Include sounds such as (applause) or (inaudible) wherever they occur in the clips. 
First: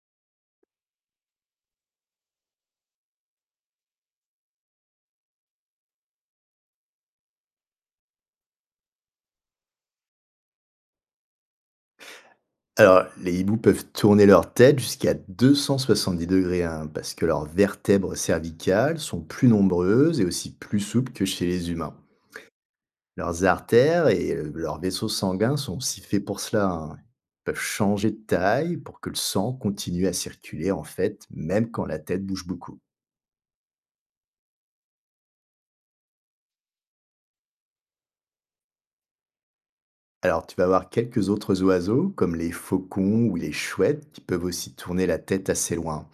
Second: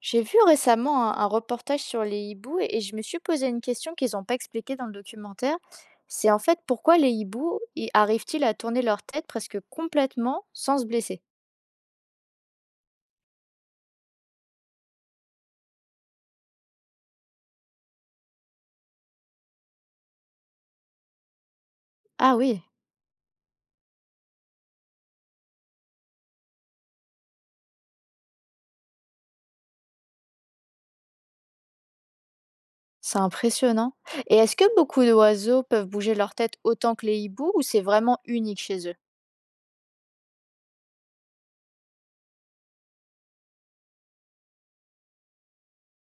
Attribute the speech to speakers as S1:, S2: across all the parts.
S1: J'ai vu récemment un reportage sur les hiboux et je me suis posé une question qu'ils n'ont pas expliquée dans le documentaire. C'est en fait pourquoi les hiboux y arrivent-ils à tourner leur tête presque complètement sans se blesser?
S2: Alors, les hiboux peuvent tourner leur tête jusqu'à 270°, hein, parce que leurs vertèbres cervicales sont plus nombreuses et aussi plus souples que chez les humains.
S1: Ah oui,
S2: Leurs artères et leurs vaisseaux sanguins sont aussi faits pour cela, hein. Ils peuvent changer de taille pour que le sang continue à circuler, en fait, même quand la tête bouge beaucoup.
S1: c'est impressionnant. Et est-ce que beaucoup d'oiseaux peuvent bouger leur tête autant que les hiboux ou c'est vraiment unique chez eux?
S2: Alors, tu vas voir quelques autres oiseaux, comme les faucons ou les chouettes, qui peuvent aussi tourner la tête assez loin.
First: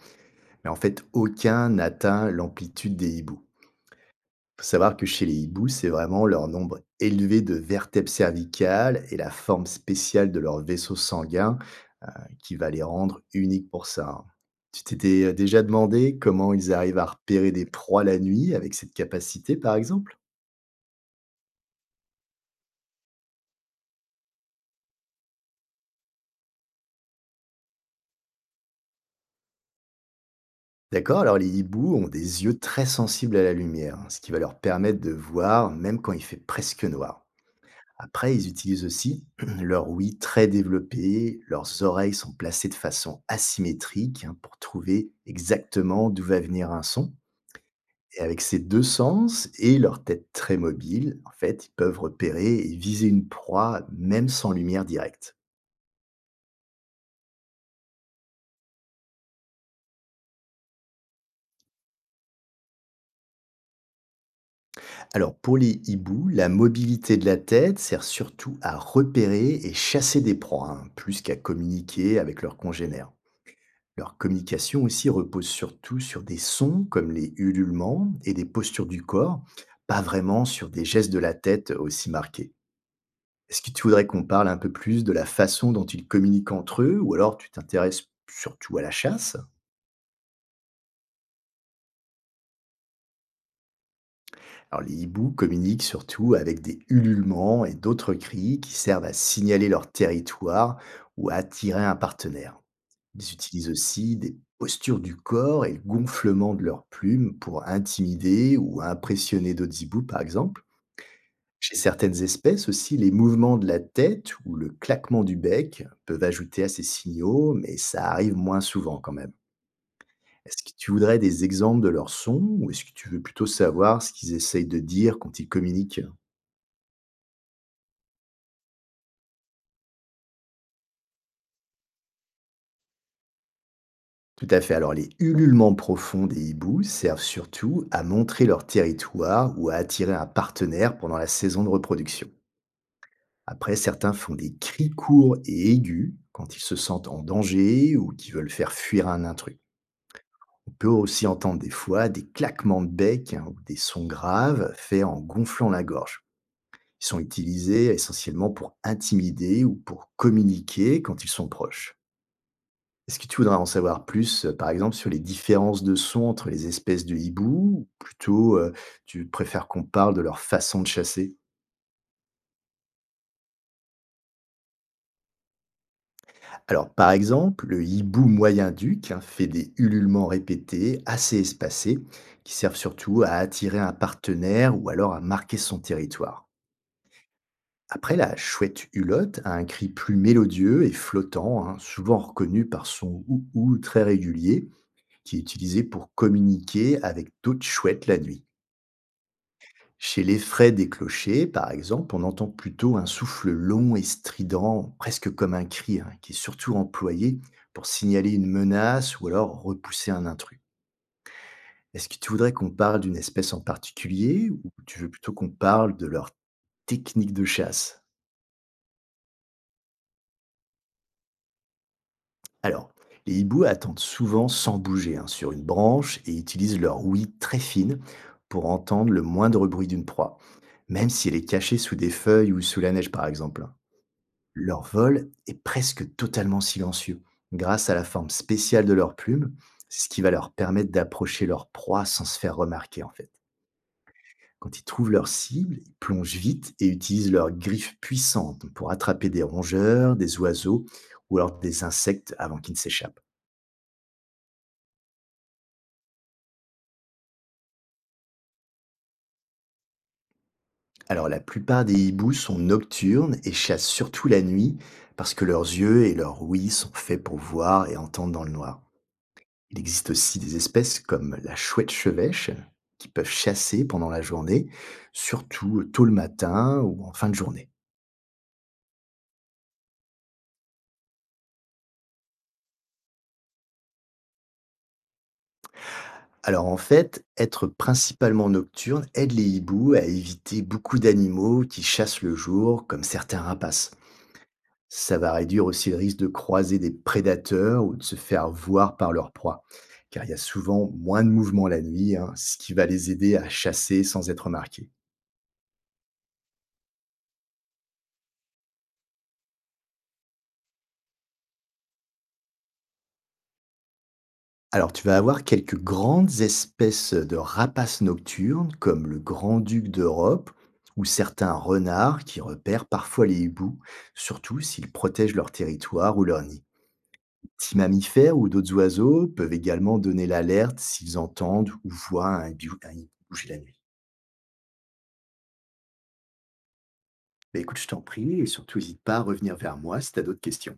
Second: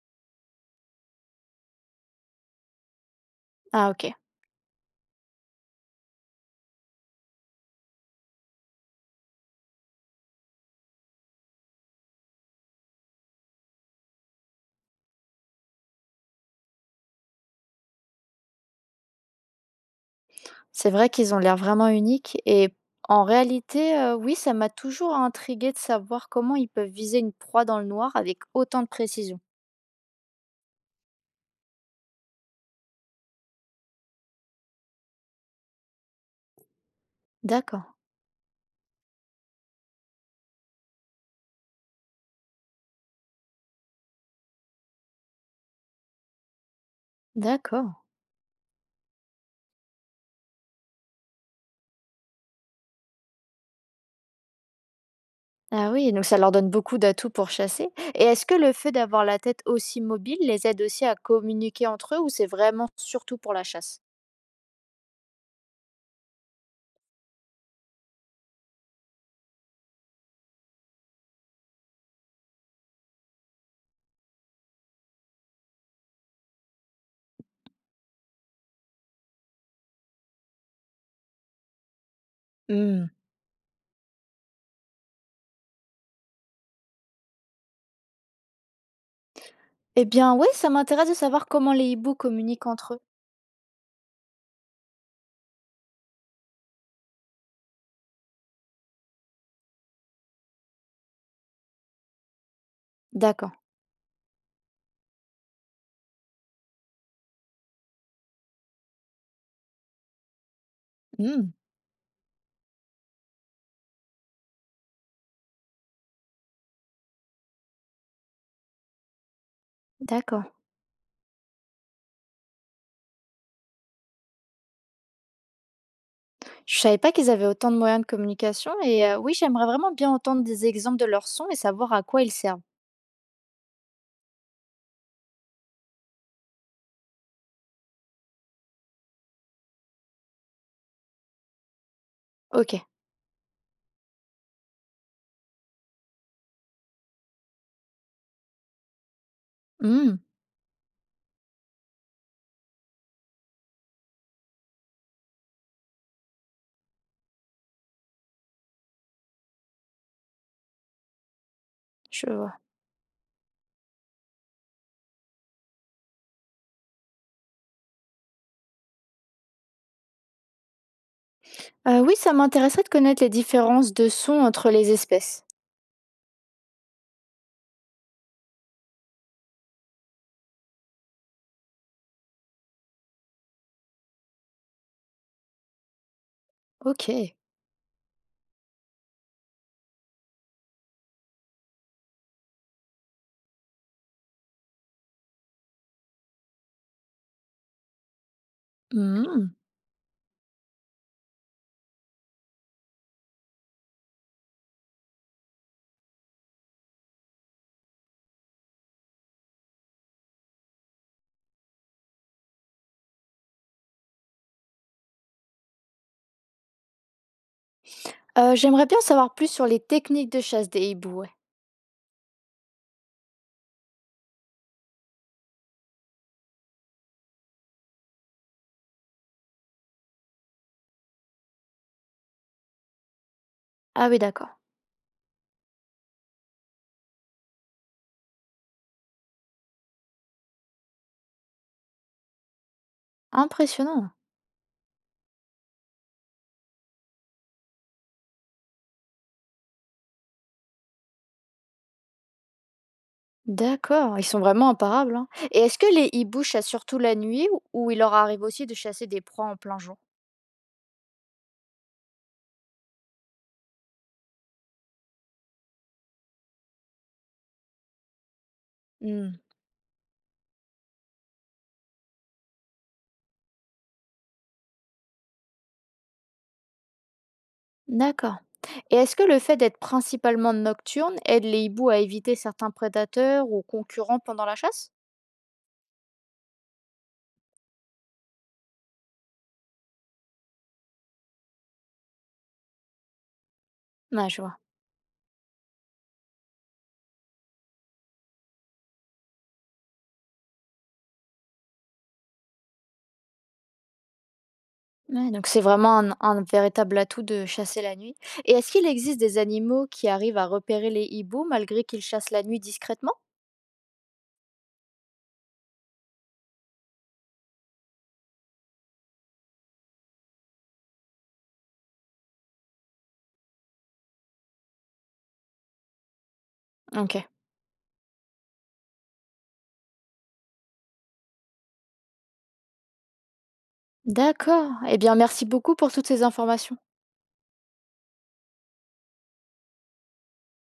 S2: Mais en fait, aucun n'atteint l'amplitude des hiboux.
S1: Ah ok.
S2: Faut savoir que chez les hiboux, c'est vraiment leur nombre élevé de vertèbres cervicales et la forme spéciale de leur vaisseau sanguin qui va les rendre uniques pour ça, hein. Tu t'étais déjà demandé comment ils arrivent à repérer des proies la nuit avec cette capacité, par exemple.
S1: C'est vrai qu'ils ont l'air vraiment uniques et en réalité, oui, ça m'a toujours intriguée de savoir comment ils peuvent viser une proie dans le noir avec autant de précision.
S2: D'accord, alors les hiboux ont des yeux très sensibles à la lumière, hein, ce qui va leur permettre de voir même quand il fait presque noir.
S1: D'accord,
S2: Après, ils utilisent aussi (clears throat) leur ouïe très développée, leurs oreilles sont placées de façon asymétrique, hein, pour trouver exactement d'où va venir un son.
S1: d'accord.
S2: Et avec ces deux sens et leur tête très mobile, en fait, ils peuvent repérer et viser une proie même sans lumière directe.
S1: Ah oui, donc ça leur donne beaucoup d'atouts pour chasser. Et est-ce que le fait d'avoir la tête aussi mobile les aide aussi à communiquer entre eux ou c'est vraiment surtout pour la chasse?
S2: Alors pour les hiboux, la mobilité de la tête sert surtout à repérer et chasser des proies, hein, plus qu'à communiquer avec leurs congénères. Leur communication aussi repose surtout sur des sons comme les ululements et des postures du corps, pas vraiment sur des gestes de la tête aussi marqués.
S1: Hmm.
S2: Est-ce que tu voudrais qu'on parle un peu plus de la façon dont ils communiquent entre eux, ou alors tu t'intéresses surtout à la chasse?
S1: Eh bien oui, ça m'intéresse de savoir comment les hiboux communiquent entre eux.
S2: Alors les hiboux communiquent surtout avec des ululements et d'autres cris qui servent à signaler leur territoire ou à attirer un partenaire. Ils
S1: D'accord,
S2: utilisent aussi des postures du corps et le gonflement de leurs plumes pour intimider ou impressionner d'autres hiboux, par exemple.
S1: hmm,
S2: Chez certaines espèces aussi, les mouvements de la tête ou le claquement du bec peuvent ajouter à ces signaux, mais ça arrive moins souvent quand même.
S1: d'accord.
S2: Est-ce que tu voudrais des exemples de leurs sons, ou est-ce que tu veux plutôt savoir ce qu'ils essayent de dire quand ils communiquent?
S1: Je savais pas qu'ils avaient autant de moyens de communication et oui, j'aimerais vraiment bien entendre des exemples de leurs sons et savoir à quoi ils servent.
S2: Tout à fait. Alors, les ululements profonds des hiboux servent surtout à montrer leur territoire ou à attirer un partenaire pendant la saison de reproduction.
S1: Ok,
S2: Après, certains font des cris courts et aigus quand ils se sentent en danger ou qu'ils veulent faire fuir un intrus.
S1: hmm,
S2: On peut aussi entendre des fois des claquements de bec, hein, ou des sons graves faits en gonflant la gorge. Ils sont utilisés essentiellement pour intimider ou pour communiquer quand ils sont proches.
S1: je vois.
S2: Est-ce que tu voudrais en savoir plus, par exemple, sur les différences de sons entre les espèces de hibou, ou plutôt tu préfères qu'on parle de leur façon de chasser?
S1: Oui, ça m'intéresserait de connaître les différences de sons entre les espèces.
S2: Alors, par exemple, le hibou moyen-duc, hein, fait des ululements répétés, assez espacés, qui servent surtout à attirer un partenaire ou alors à marquer son territoire.
S1: Ok.
S2: Après, la chouette hulotte a un cri plus mélodieux et flottant, hein, souvent reconnu par son ou-ou très régulier, qui est utilisé pour communiquer avec d'autres chouettes la nuit.
S1: Hmm.
S2: Chez les frais des clochers, par exemple, on entend plutôt un souffle long et strident, presque comme un cri, hein, qui est surtout employé pour signaler une menace ou alors repousser un intrus. Est-ce que tu voudrais qu'on parle d'une espèce en particulier, ou tu veux plutôt qu'on parle de leur technique de chasse?
S1: J'aimerais bien savoir plus sur les techniques de chasse des hiboux, ouais.
S2: Alors, les hiboux attendent souvent sans bouger, hein, sur une branche et utilisent leur ouïe très fine pour entendre le moindre bruit d'une proie, même si elle est cachée sous des feuilles ou sous la neige par exemple.
S1: Ah oui, d'accord.
S2: Leur vol est presque totalement silencieux grâce à la forme spéciale de leurs plumes, ce qui va leur permettre d'approcher leur proie sans se faire remarquer en fait.
S1: Impressionnant.
S2: Quand ils trouvent leur cible, ils plongent vite et utilisent leurs griffes puissantes pour attraper des rongeurs, des oiseaux ou alors des insectes avant qu'ils ne s'échappent.
S1: D'accord, ils sont vraiment imparables, hein. Et est-ce que les hiboux chassent surtout la nuit ou il leur arrive aussi de chasser des proies en plein jour?
S2: Alors la plupart des hiboux sont nocturnes et chassent surtout la nuit parce que leurs yeux et leurs ouïes sont faits pour voir et entendre dans le noir.
S1: Mmh,
S2: Il existe aussi des espèces comme la chouette chevêche qui peuvent chasser pendant la journée, surtout tôt le matin ou en fin de journée.
S1: d'accord. Et est-ce que le fait d'être principalement nocturne aide les hiboux à éviter certains prédateurs ou concurrents pendant la chasse?
S2: Alors en fait, être principalement nocturne aide les hiboux à éviter beaucoup d'animaux qui chassent le jour, comme certains rapaces.
S1: Ah, je vois.
S2: Ça va réduire aussi le risque de croiser des prédateurs ou de se faire voir par leur proie, car il y a souvent moins de mouvement la nuit, hein, ce qui va les aider à chasser sans être remarqués.
S1: Ouais, donc c'est vraiment un véritable atout de chasser la nuit. Et est-ce qu'il existe des animaux qui arrivent à repérer les hiboux malgré qu'ils chassent la nuit discrètement?
S2: Alors, tu vas avoir quelques grandes espèces de rapaces nocturnes, comme le grand-duc d'Europe ou certains renards qui repèrent parfois les hiboux, surtout s'ils protègent leur territoire ou leur nid.
S1: OK.
S2: Petits mammifères ou d'autres oiseaux peuvent également donner l'alerte s'ils entendent ou voient un hibou bouger la nuit.
S1: D'accord. Eh bien, merci beaucoup pour toutes ces informations.
S2: Bah, écoute, je t'en prie, et surtout n'hésite pas à revenir vers moi si tu as d'autres questions.